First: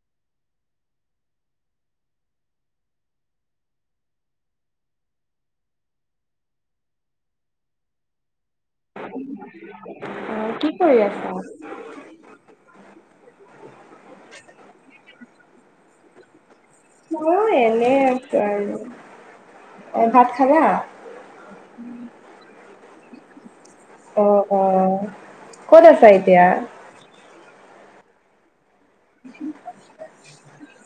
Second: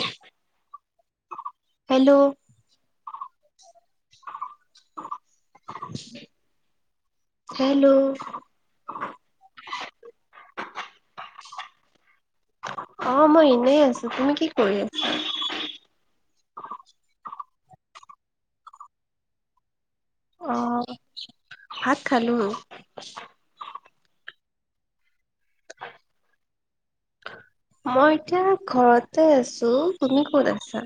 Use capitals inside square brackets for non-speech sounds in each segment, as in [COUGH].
উমহ hello [UNINTELLIGIBLE] hello অ কি কৰি আছা? অ মই এনেই আছো, তুমি কি কৰি আছা? মইয়ো এনেই আছো আৰু, এ ভাত অ খালা? ভাত খালো উম অ অ, ক'ত আছা এতিয়া? মই এতিয়া ঘৰতে আছো, তুমি ক'ত আছা?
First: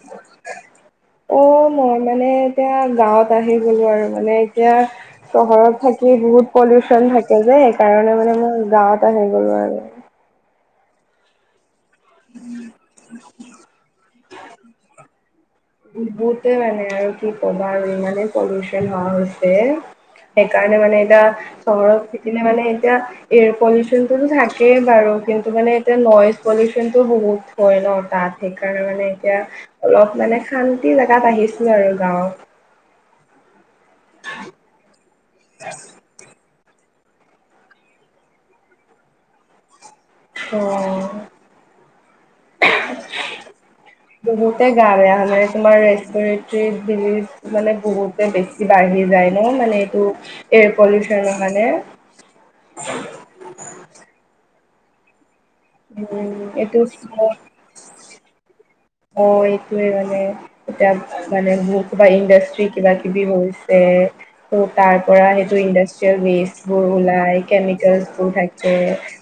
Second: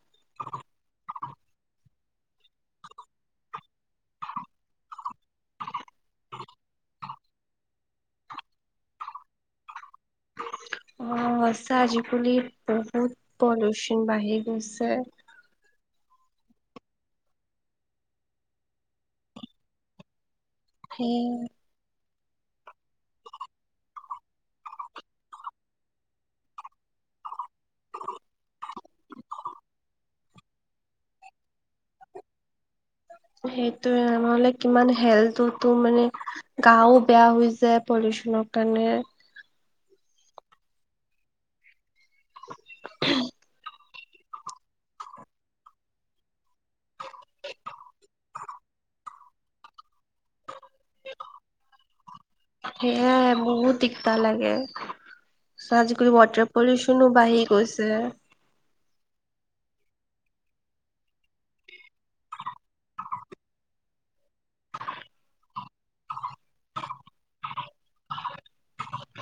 [UNINTELLIGIBLE] অ মই মানে এতিয়া গাঁৱত আহি গ'লো আৰু মানে এতিয়া চহৰত থাকি বহুত পলিউচন থাকে যে সেইকাৰণে মানে মই গাঁৱত আহি গ'লো আৰু। অ সঁচা আজিকালি বহুত পলিউচন বাঢ়ি গৈছে। বহুতে মানে আৰু কি কবা আৰু ইমানেই পলিউচন হোৱা হৈছে। সেইকাৰণে মানে সেই এতিয়া, চহৰত থাকিলে মানে এতিয়া এয়াৰ পলিউশনটোতো থাকেই বাৰু কিন্তু মানে এতিয়া নইজ পলিউচনতটো বহুত হয় ন তাত সেইকাৰণে মানে এতিয়া অলপ মানে শান্তি জেগাত আহিছো আৰু গাঁৱত। সেইটোৱে নহলে কিমান হেলোটোতো মানে গাও বেয়া হৈ যায় পলিউচনৰ কাৰণে। অ বহুতে গা বেয়া হলে তোমাৰ ৰেষ্টৰেটৰ বি মানে বহুতে বেছি বাঢ়ি যায় ন মানে এইটো এয়াৰ পলিউচন কাৰণে। সেয়ে বহুত দিগদাৰ লাগে। আজিকালি উম ওৱাটাৰ এইটো পলিউচনো স্মগ বাঢ়ি গৈছে। অ এইটোৱে মানে এতিয়া মানে মোৰ কিবা ইণ্ডাষ্ট্ৰি কিবা কিবি হৈছে ত' তাৰ পৰা সেইটো ইণ্ডাষ্ট্ৰিয়েল ৱেষ্টবোৰ উলাই কেমিকেলচবোৰ থাকে।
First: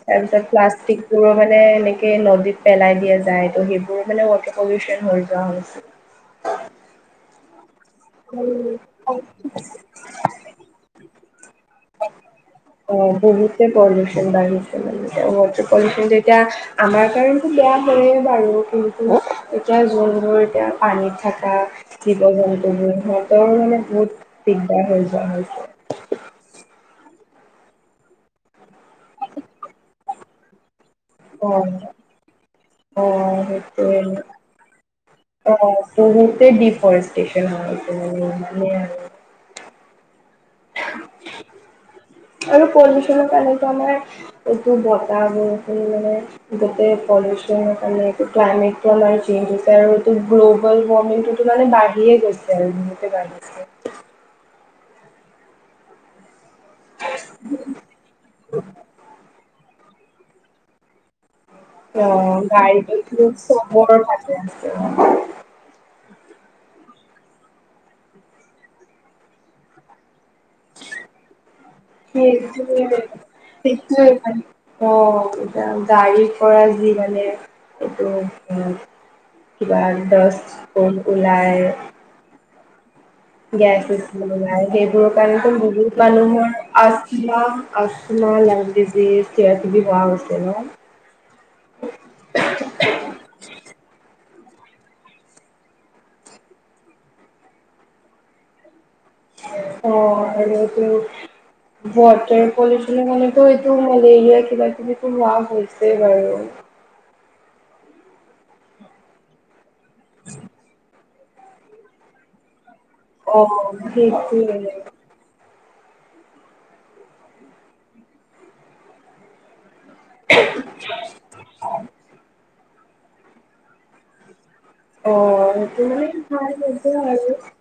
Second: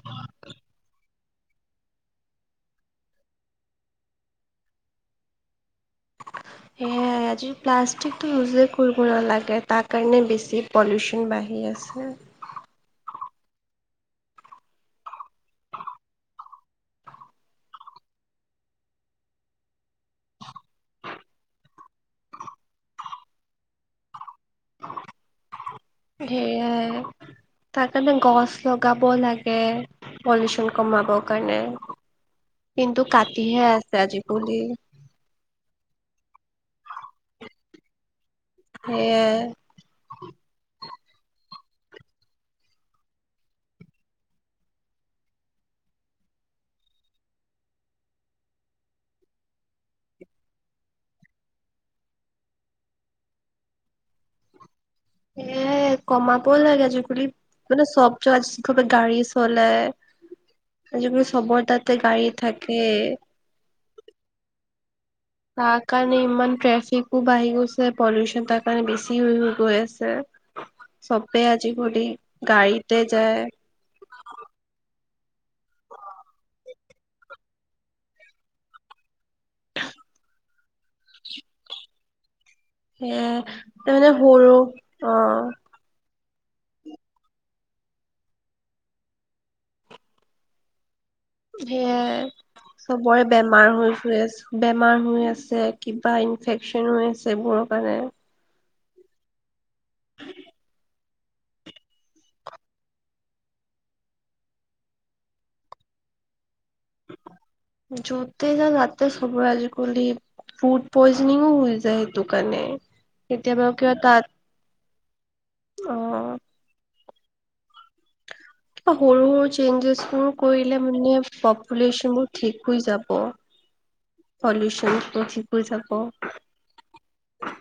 তাৰপিছত প্লাষ্টিক বোৰো মানে এনেকে নদীত পেলাই দিয়া যায় ত' সেইবোৰো মানে ৱাটাৰ পলিউশ্যন হৈ যোৱা হৈছে। সেয়া আজি প্লাষ্টিকটো ইউজেই কৰিব নালাগে তাৰ কাৰণে বেছি পলিউচন বাঢ়ি আছে। অ বহুতে পলিউচন বাঢ়িছে মানে ওৱাটাৰ পলিউচনটো এতিয়া আমাৰ কাৰণ বেয়া হয়ে বাৰু কিন্তু এতিয়া যোনবোৰ এতিয়া পানীত থকা জীৱ জন্তুবোৰ সিহঁতৰ মানে বহুত দিগদাৰ হৈ যোৱা হৈছে। সেয়াই তাৰ কাৰণে গছ লগাব লাগে। পলিউচন কমাবৰ কাৰণে অ', কিন্তু অ', কাটিহে আছে সেইটোৱে। আজি পুলি অ ডিফৰেষ্টেশন হয় অহ সেয়ে আৰু পলিউশনৰ কাৰণেতো আমাৰ বেছি বতাহ বৰষুণ মানে যাতে পল্যুচন কাৰণে ক্লাইমেটটো আমাৰ চেঞ্জ হৈছে আৰু গ্ল'বল ৱৰ্মিংটো টো মানে বাঢ়িয়ে গৈছে আৰু যিমতে বাঢ়িছে এ কমাব লাগে আজিকালি মানে চব যাতে গাড়ী চলে আজিকালি চবৰ তাত অ গাড়ীতো টো চবৰ থাকে তাৰ কাৰণে ইমান ট্ৰেফিকো বাঢ়ি গৈছে পলিউচন তাৰ কাৰণে বেছি হৈ হৈ গৈ আছে [INAUDIBLE] চবে আজিকালি গাড়ীতে যায় সেইটো মানে অ এতিয়া গাড়ীৰ পৰা যি মানে এইটো কিবা দছ ফুল ওলাই সেয়াই গেছ ইউচ তাৰমানে সৰু কোনোবাই সেইবোৰৰ অ পৰাই তো আমি ভুগো মানুহৰ আষ্টমা আষ্টমা লাইভ ডিজিছ কিবা কিবি হোৱা হৈছে ন সে চবৰে বেমাৰ হৈছে বেমাৰ হৈ আছে কিবা ইনফেক ন হৈ আছে এইবোৰৰ কাৰণে অ এনে কি ওৱাটাৰ পলিউচনৰ কাৰণে এইটো মেলেৰিয়া কিবা কিবি বোৰ হোৱা হৈছে বাৰু যতে যা তাতে চবৰে আজিকালি ফুট পইজনিং হৈ যায় সেইটো কাৰণে অ কেতিয়াবা কিবা তাত সেইটোৱে অ সৰু সৰু চেঞ্জেছ বোৰ কৰিলে মানে পপুলেশ্যন বোৰ ঠিক হৈ যাব পলুচন অ সেইটো কাৰণে [UNINTELLIGIBLE]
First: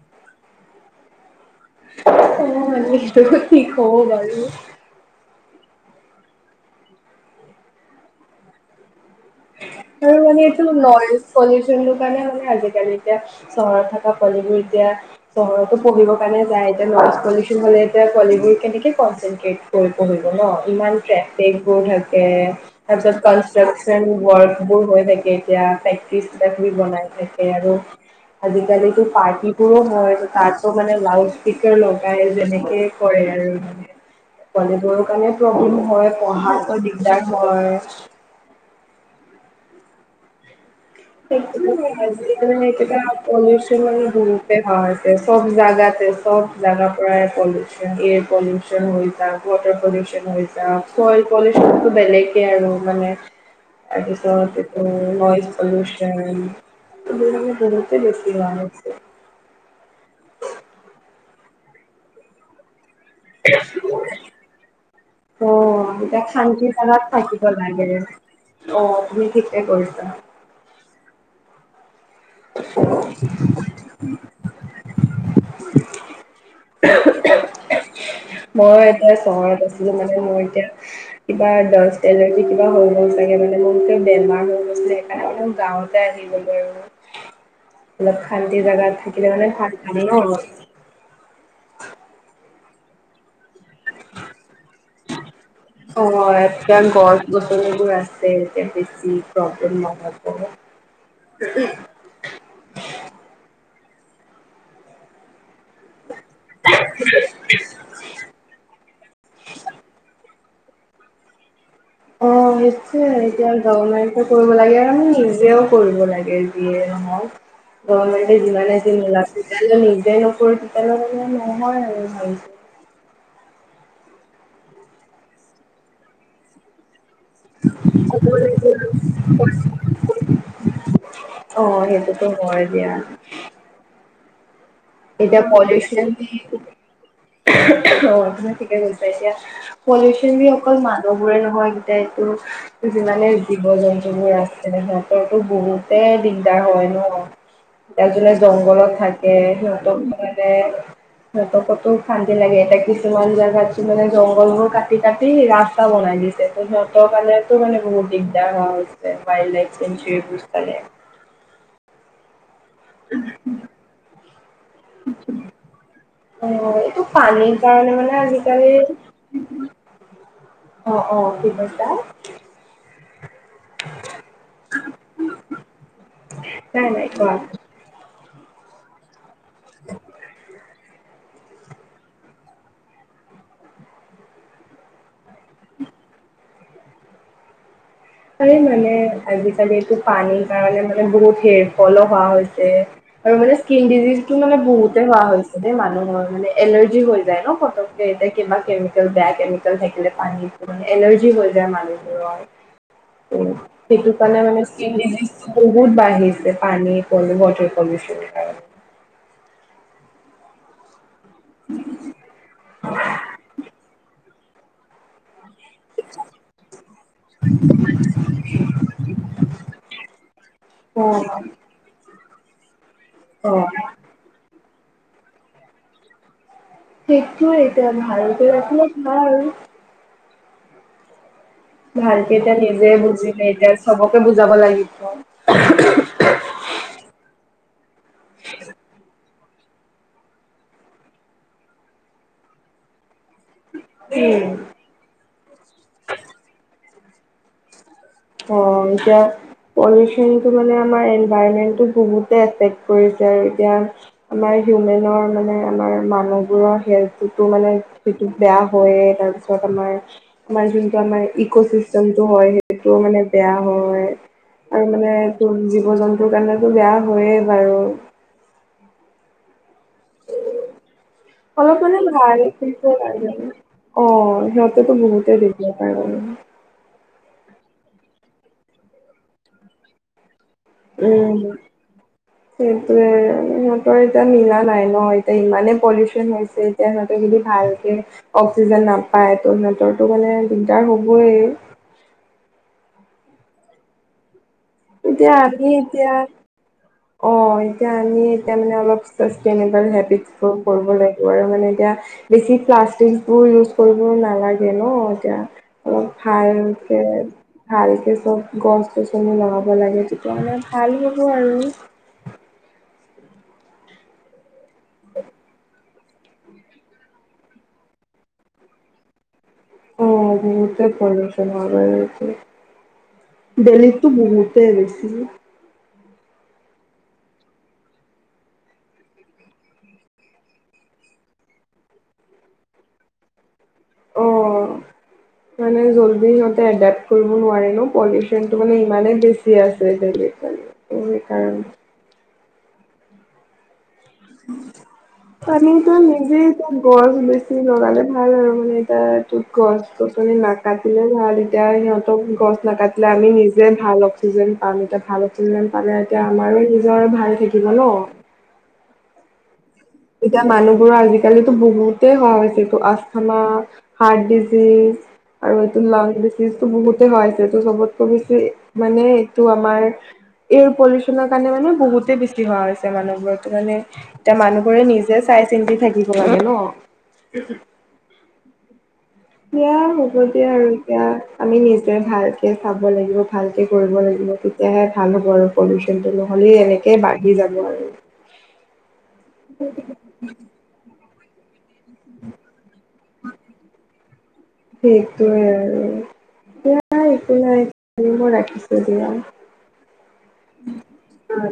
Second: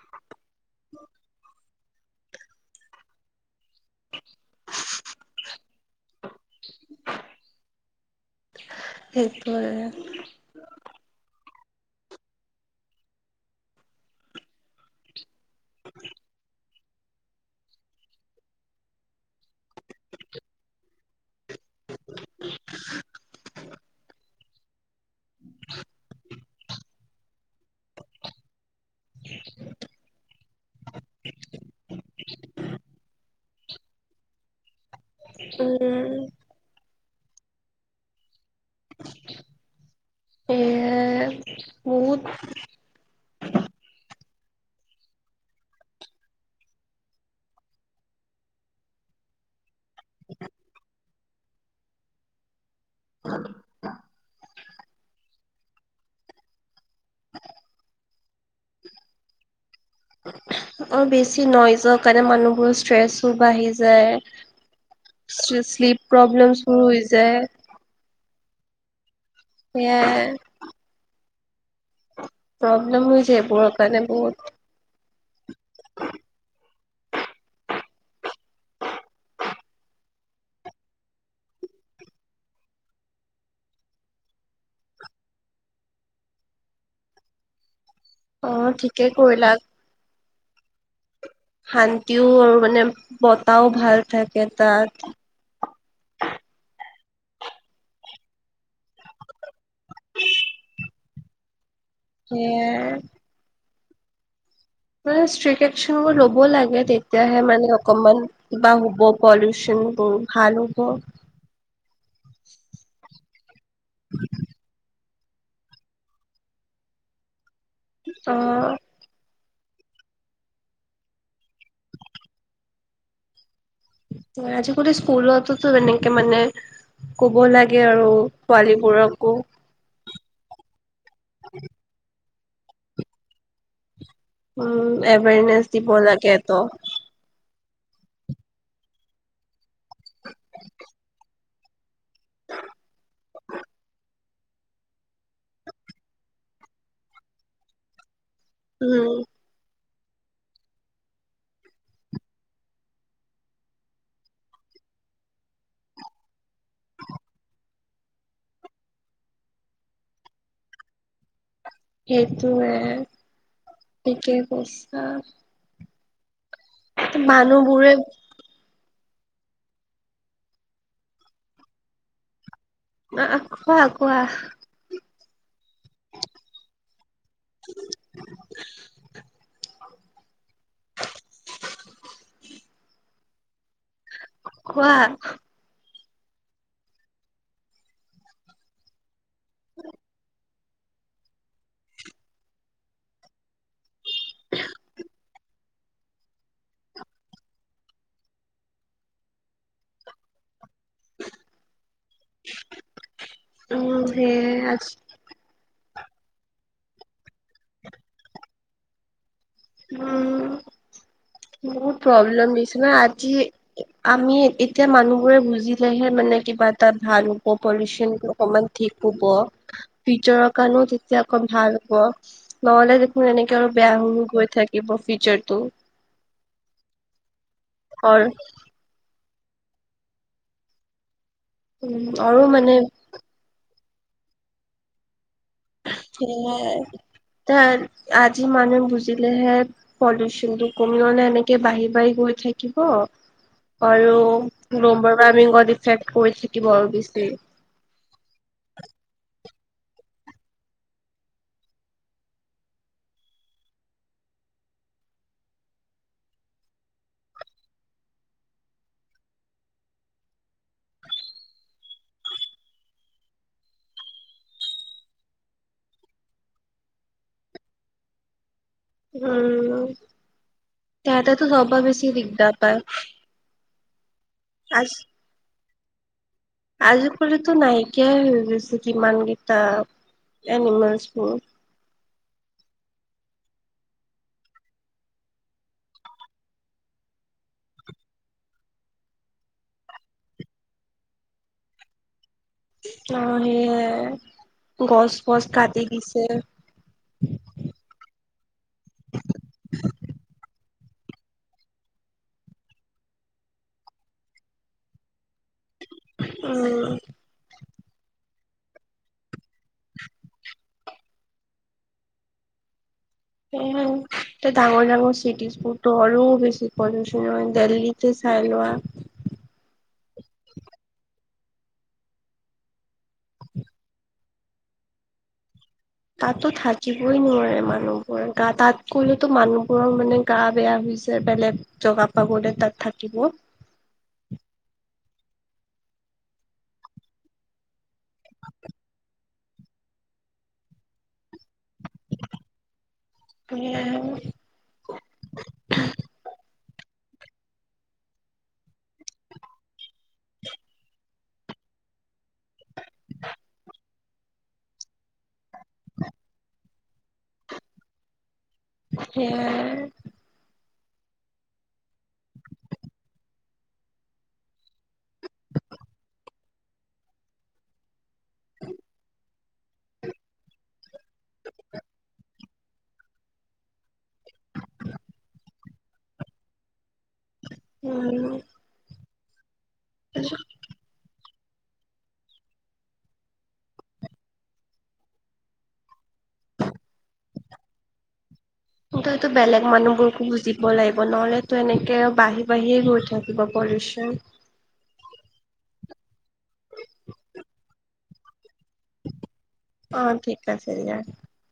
অ সেইটো মানে কি কব বাৰু। [INAUDIBLE] সেইটোৱে‌ আৰু আৰু মানে এইটো নইজ পলিউশ্যনটো কাৰণে হ'ল আজিকালি এতিয়া চহৰত থকা পোৱালিবোৰ এতিয়া চহৰতো পঢ়িব কাৰণে যায় এতিয়া নইজ পলিউশ্যন হ'লে এতিয়া পোৱালিবোৰ কেনেকে কনশ্যেনট্ৰেত ক'ত পঢ়িব ন ইমান ট্ৰেফিকবোৰ থাকে তাৰপিছত কনষ্ট্ৰাক তান ৱৰ্কবোৰ হৈ থাকে এতিয়াে প্ৰেক্টিছ কিবা কিবি বনাই থাকে আৰু, আজিকালি টো পাৰ্টিবোৰো হয় তাৰপিছত মানে লাউড স্পীকাৰ ল গাই যেনেকে কৰে আৰু মানে, পোৱালিবোৰৰ কাৰণে প্ৰব্লেম হয় উম পঢ়াটো দিগ দিস্তাব হয়। [INAUDIBLE] সেয়াই একো নাই বহুত আজিকালি মানে একেটা পলিউশ্যন আৰু বহুতে হয় তে চব জেগাতে চব জাগাৰ পৰায় পলিউশ্যন, এয়াৰ পলিউ চন হৈ যাওক, ৱাটাৰ পলিউশ্যন হৈ যাওক, ছইল পলিউশ্যনটো বেলেগে আৰু মানে তাৰপিছত এইটো নইজ পলিউশ্যন, এইবোৰ মানে বহুতে বেছি হোৱা হৈছে। [INAUDIBLE] অ', বেছি নইজৰ কাৰণে মানুহবোৰ ষ্ট্ৰেছ টো বাঢ়ি যায়, অ শ্লিপ এতিয়া শান্তি প্ৰব্লেমছো জাগাত হৈ যায়। থাকিব লাগে, অ', তুম কি সেইয়াই প্ৰব্লেম হৈছে এইবোৰৰ কাৰণে বহুত। মই এতিয়া চহৰত আছিলো মানে মোৰ এতিয়া কিবা ডষ্ট এলাৰ্জি কিবা হৈ গৈছে মানে বহুতে বেমাৰ হৈ গৈছে সেইকাৰণে মানে গাঁৱত তে আহি গ'লো বাৰু, অলপ শান্তি অ জোগাত ঠিকে থাকিলে মানে কৰিলা ভাত লাগে ন। শান্তিও আৰু মানে বতাও ভাল থাকে তাত। অ একে গছ-গছনিবোৰ আছে এতিয়া বেছি প্ৰব্লেম নহব। [UNINTELLIGIBLE] সেইয়ে। মানে ষ্টিক একচন ল'ব লাগে তেতিয়াহে মানে অক কমান কিবা হ'ব, পলিউচনবোৰ ভাল হ'ব। অ নিশ্চয় এতিয়া গভৰ্ণমেণ্টটো কৰিব লাগে আৰু নিজেও কৰিব লাগ তাকে যিয়ে নহওঁক, গভৰ্ণমেণ্ট যিমানে জি নোলাওক তেতিয়া লৈ নিজে নকৰো তেতিয়ালৈ মনে নহয় আৰু ভালকে। তৰ আজিকোতো স্কুলটোতো এনেকে মানে ক'ব লাগে আৰু পোৱালীবোৰকো। অ সেইটোতো হয় দিয়া। উম, এতিয়া এৱাৰনেছ দিব পলিউচন লাগে ত। অ তুমি ঠিকে কৈছা এতিয়া পলিউচন বুলি মানুহবোৰে নহয় তে তো যিমানে জীৱ-জন্তুবোৰ আছে সিহঁতৰটো বহুতে দিগদাৰ হয় ন। এ যোনে জংঘলত উম থাকে সিহঁতক মানে সিহঁতকটো শান্তি লাগে এতিয়া কিছুমান জাগত চোন মানে জংঘলবোৰ কাটি কাটি ৰাস্তা বনাই দিছে। টো সিহঁতৰ কাৰণটো মনে বহুত দিগদাৰ হোৱা হৈছে ৱাইল্ডলাইফ চেঞ্চুৰীবোৰ চালে। সেইটোৱে, ঠিকে কৈছ অ এইটো পানীৰ মানুহবোৰে কাৰণে মানে আজিকালি অ অ, কি কৈছা? অ অ খোৱা, কোৱা? নাই নাই, কোৱা? [INAUDIBLE] [INAUDIBLE] খোৱা। পাৰি মানে আজিকালি এইটো পানী কাৰনে মানে বহুত হেৰ ফল হোৱা হৈছে আৰু মানে স্কিন ডিজিজ টো মানে বহুতে হোৱা হৈছে। তাতে মানুহৰ মানে এলাৰ্জি হৈ যায় ন ফটককে এতে কিবা কেমিকেল বেয়া কেমিকেল থাকিলে পানী মানে এলাৰ্জি হৈ যায় মানুহবোৰৰ। [INAUDIBLE] উ, উম সেইটো কাৰণে সেয়ে মানে স্কিন আজি ডিজিজ বহুত বাঢ়িছে পানী পল ৱাটাৰ পলিউচন কাৰণে। উম বহুত প্ৰব্লেম দিছো ন আজি আমি ইত তিয়া মানুহবোৰে বুজি লেহে মানে কিবা এটা ভাল হ'ব পলিউচন অকমান ঠিক হ'ব। ফিউচাৰ কাণো তেতিয়া অক অ'। ভাল হ'ব। নহ'লে দেখোন এনেকে আৰু অ', বেয়া হৈ হৈ গৈ থাকিব ফিউচাৰটো। সেইটোয়ে আৰু ভালকৈ [UNINTELLIGIBLE] উম ভালকে আৰু এতিয়া মানে নিজে বুজিলে এতিয়া চবকে বুজাব লাগিব। হয়, তাই আজি মানে বুজি - লেহে পলিউশ্যন টো কমি গলে এনেকে বাঢ়ি বাঢ়ি গৈ থাকিব। আৰু গ্ল'বেল ৱাৰ্মিঙত এফেক্ট কৰি থাকিব বেছি। অ এতিয়া - পলিউশ্যনটো মানে আমাৰ এনভাইৰমেণ্টটো বহুতে এফেক্ট কৰিছে আৰু এতিয়া - আমাৰ হিউমেনৰ মানে আমাৰ মানুহবোৰৰ হেল্থতোটো মানে - সেইটো বেয়া হয়ে, তাৰপিছত আমাৰ আমাৰ যোনটো আমাৰ ইক'চিষ্টেম টো হয়। টো মানে বেয়া হয়। আৰু মানে তোৰ জীৱ-জন্তুৰ কাৰণেতো বেয়া হয়য়েই বাৰু। [UNINTELLIGIBLE] তাহাঁতেতো [UNINTELLIGIBLE] অলপ চবৰ মানে বেছি ভাল, দিগদাৰ পায় অ আজ সিহঁতেতো বহুতে দে। [UNINTELLIGIBLE] কাৰণে আজিকালিতো নাইকিয়াই হৈ গৈছে যিমান কেইটাপ। উম। সেইটোৱে সিহঁতৰ এতিয়া মিলা নাই ন এতিয়া ইমানেই পলিউশ্যন হৈছে। এতিয়া সিহঁতে যদি ভালকে অক্সিজেন নাপায় ত' সিহঁতৰতো মানে দিগদাৰ হ'বই। অ, সেয়ে এতিয়া গছ-বছ আমি কাটি এতিয়া দিছে। অ এতিয়া আমি এতিয়া মানে অলপ চাষ্টেইনেবল হেবিটোৰ কৰিব লাগিব আৰু মানে এতিয়া - বেছি প্লাষ্টিক বোৰ ইউজ কৰিব নালাগে ন এতিয়া - অ উম ভালকে - ভালকে চব গছ-গছনি লগাব লাগে তেতিয়া হ'লে ভাল হ'ব আৰু। সেইয়াই। এতিয়া ডাঙৰ ডাঙৰ চিটিজ বোৰটো আৰু বেছি পলিউশ্যন হয় দেল্লিতে চাই লোৱা। অ বহুতে পলিউশ্যন হয় বাৰুতে। দিল্লীত টো বহুতে বেছি। তাতটো থাকিবই নোৱাৰে মানুহবোৰ, গা তাত গলেতো মানুহবোৰৰ মানে গা বেয়া হৈ - যায়, বেলেগ জগা পা গলে তাত থাকিব। অ', মানে জলদি সিহঁতে এডাপ্ট কৰিব নোৱাৰে ন। পলিউশ্যনটো মানে ইমানেই বেছি আছে দিল্লীত সেইকাৰণে। তুমি আৰু - [UNINTELLIGIBLE] পানীটো নিজে এতিয়া গছ বেছি লগালে ভাল আৰু, মানে এতিয়া এইটো গছ - গছনি নাকাটিলে ভাল। এতিয়া সিহঁতক, গছ নাকাটিলে আমি নিজে ভাল অক্সিজেন পাম। এতিয়া ভাল - অক্সিজেন পালে এতিয়া আমাৰো নিজৰ থাকিব ন। সেয়াই - এতিয়া মানুহবোৰৰ আজিকালিটো বহুতেই হোৱা হৈছে, এইটো আস্থামা - হাৰ্ট ডিচিজ আৰু এইটো লাং ডিচিজটো বহুতে হোৱা হৈছে। এইটো চবত - কমিছিল, মানে এইটো আমাৰ, এয়াৰ পলিউশ্যনৰ কাৰণে মানে বহুতে বে ছি হোৱা হৈছে মানুহবোৰৰ, এইটো মানে এতিয়া মানুহবোৰে নিজে চা চাই চিন্তি থাকিব লাগে ন? উম। দিয়া হ'ব দিয়া আৰু এতিয়া আমি নিজে ভালকে চাব লাগিব, ভালকে কৰিব লাগিব। তেতিয়াহে ভাল হ'ব আৰু। পলিউশ্যনটো, নহ'লে এনেকেই বাঢ়ি যাব আৰু। সেইটোতো বেলেগ মানুহবোৰকো বুজিব লাগিব, নহ'লেটো এনেকে আৰু বাঢ়ি বাঢ়িয়ে গৈ থাকিব পলিউশ্যন। সেইটোৱে আৰু, দিয়া একো নাই মই ৰাখিছোঁ দিয়া। অঁ, অ ঠিক আছে দিয়া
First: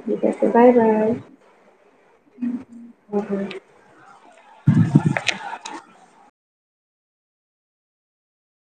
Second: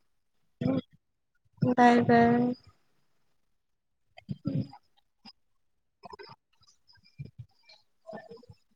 ঠিক আছে bye bye. Bye bye good night. [INAUDIBLE]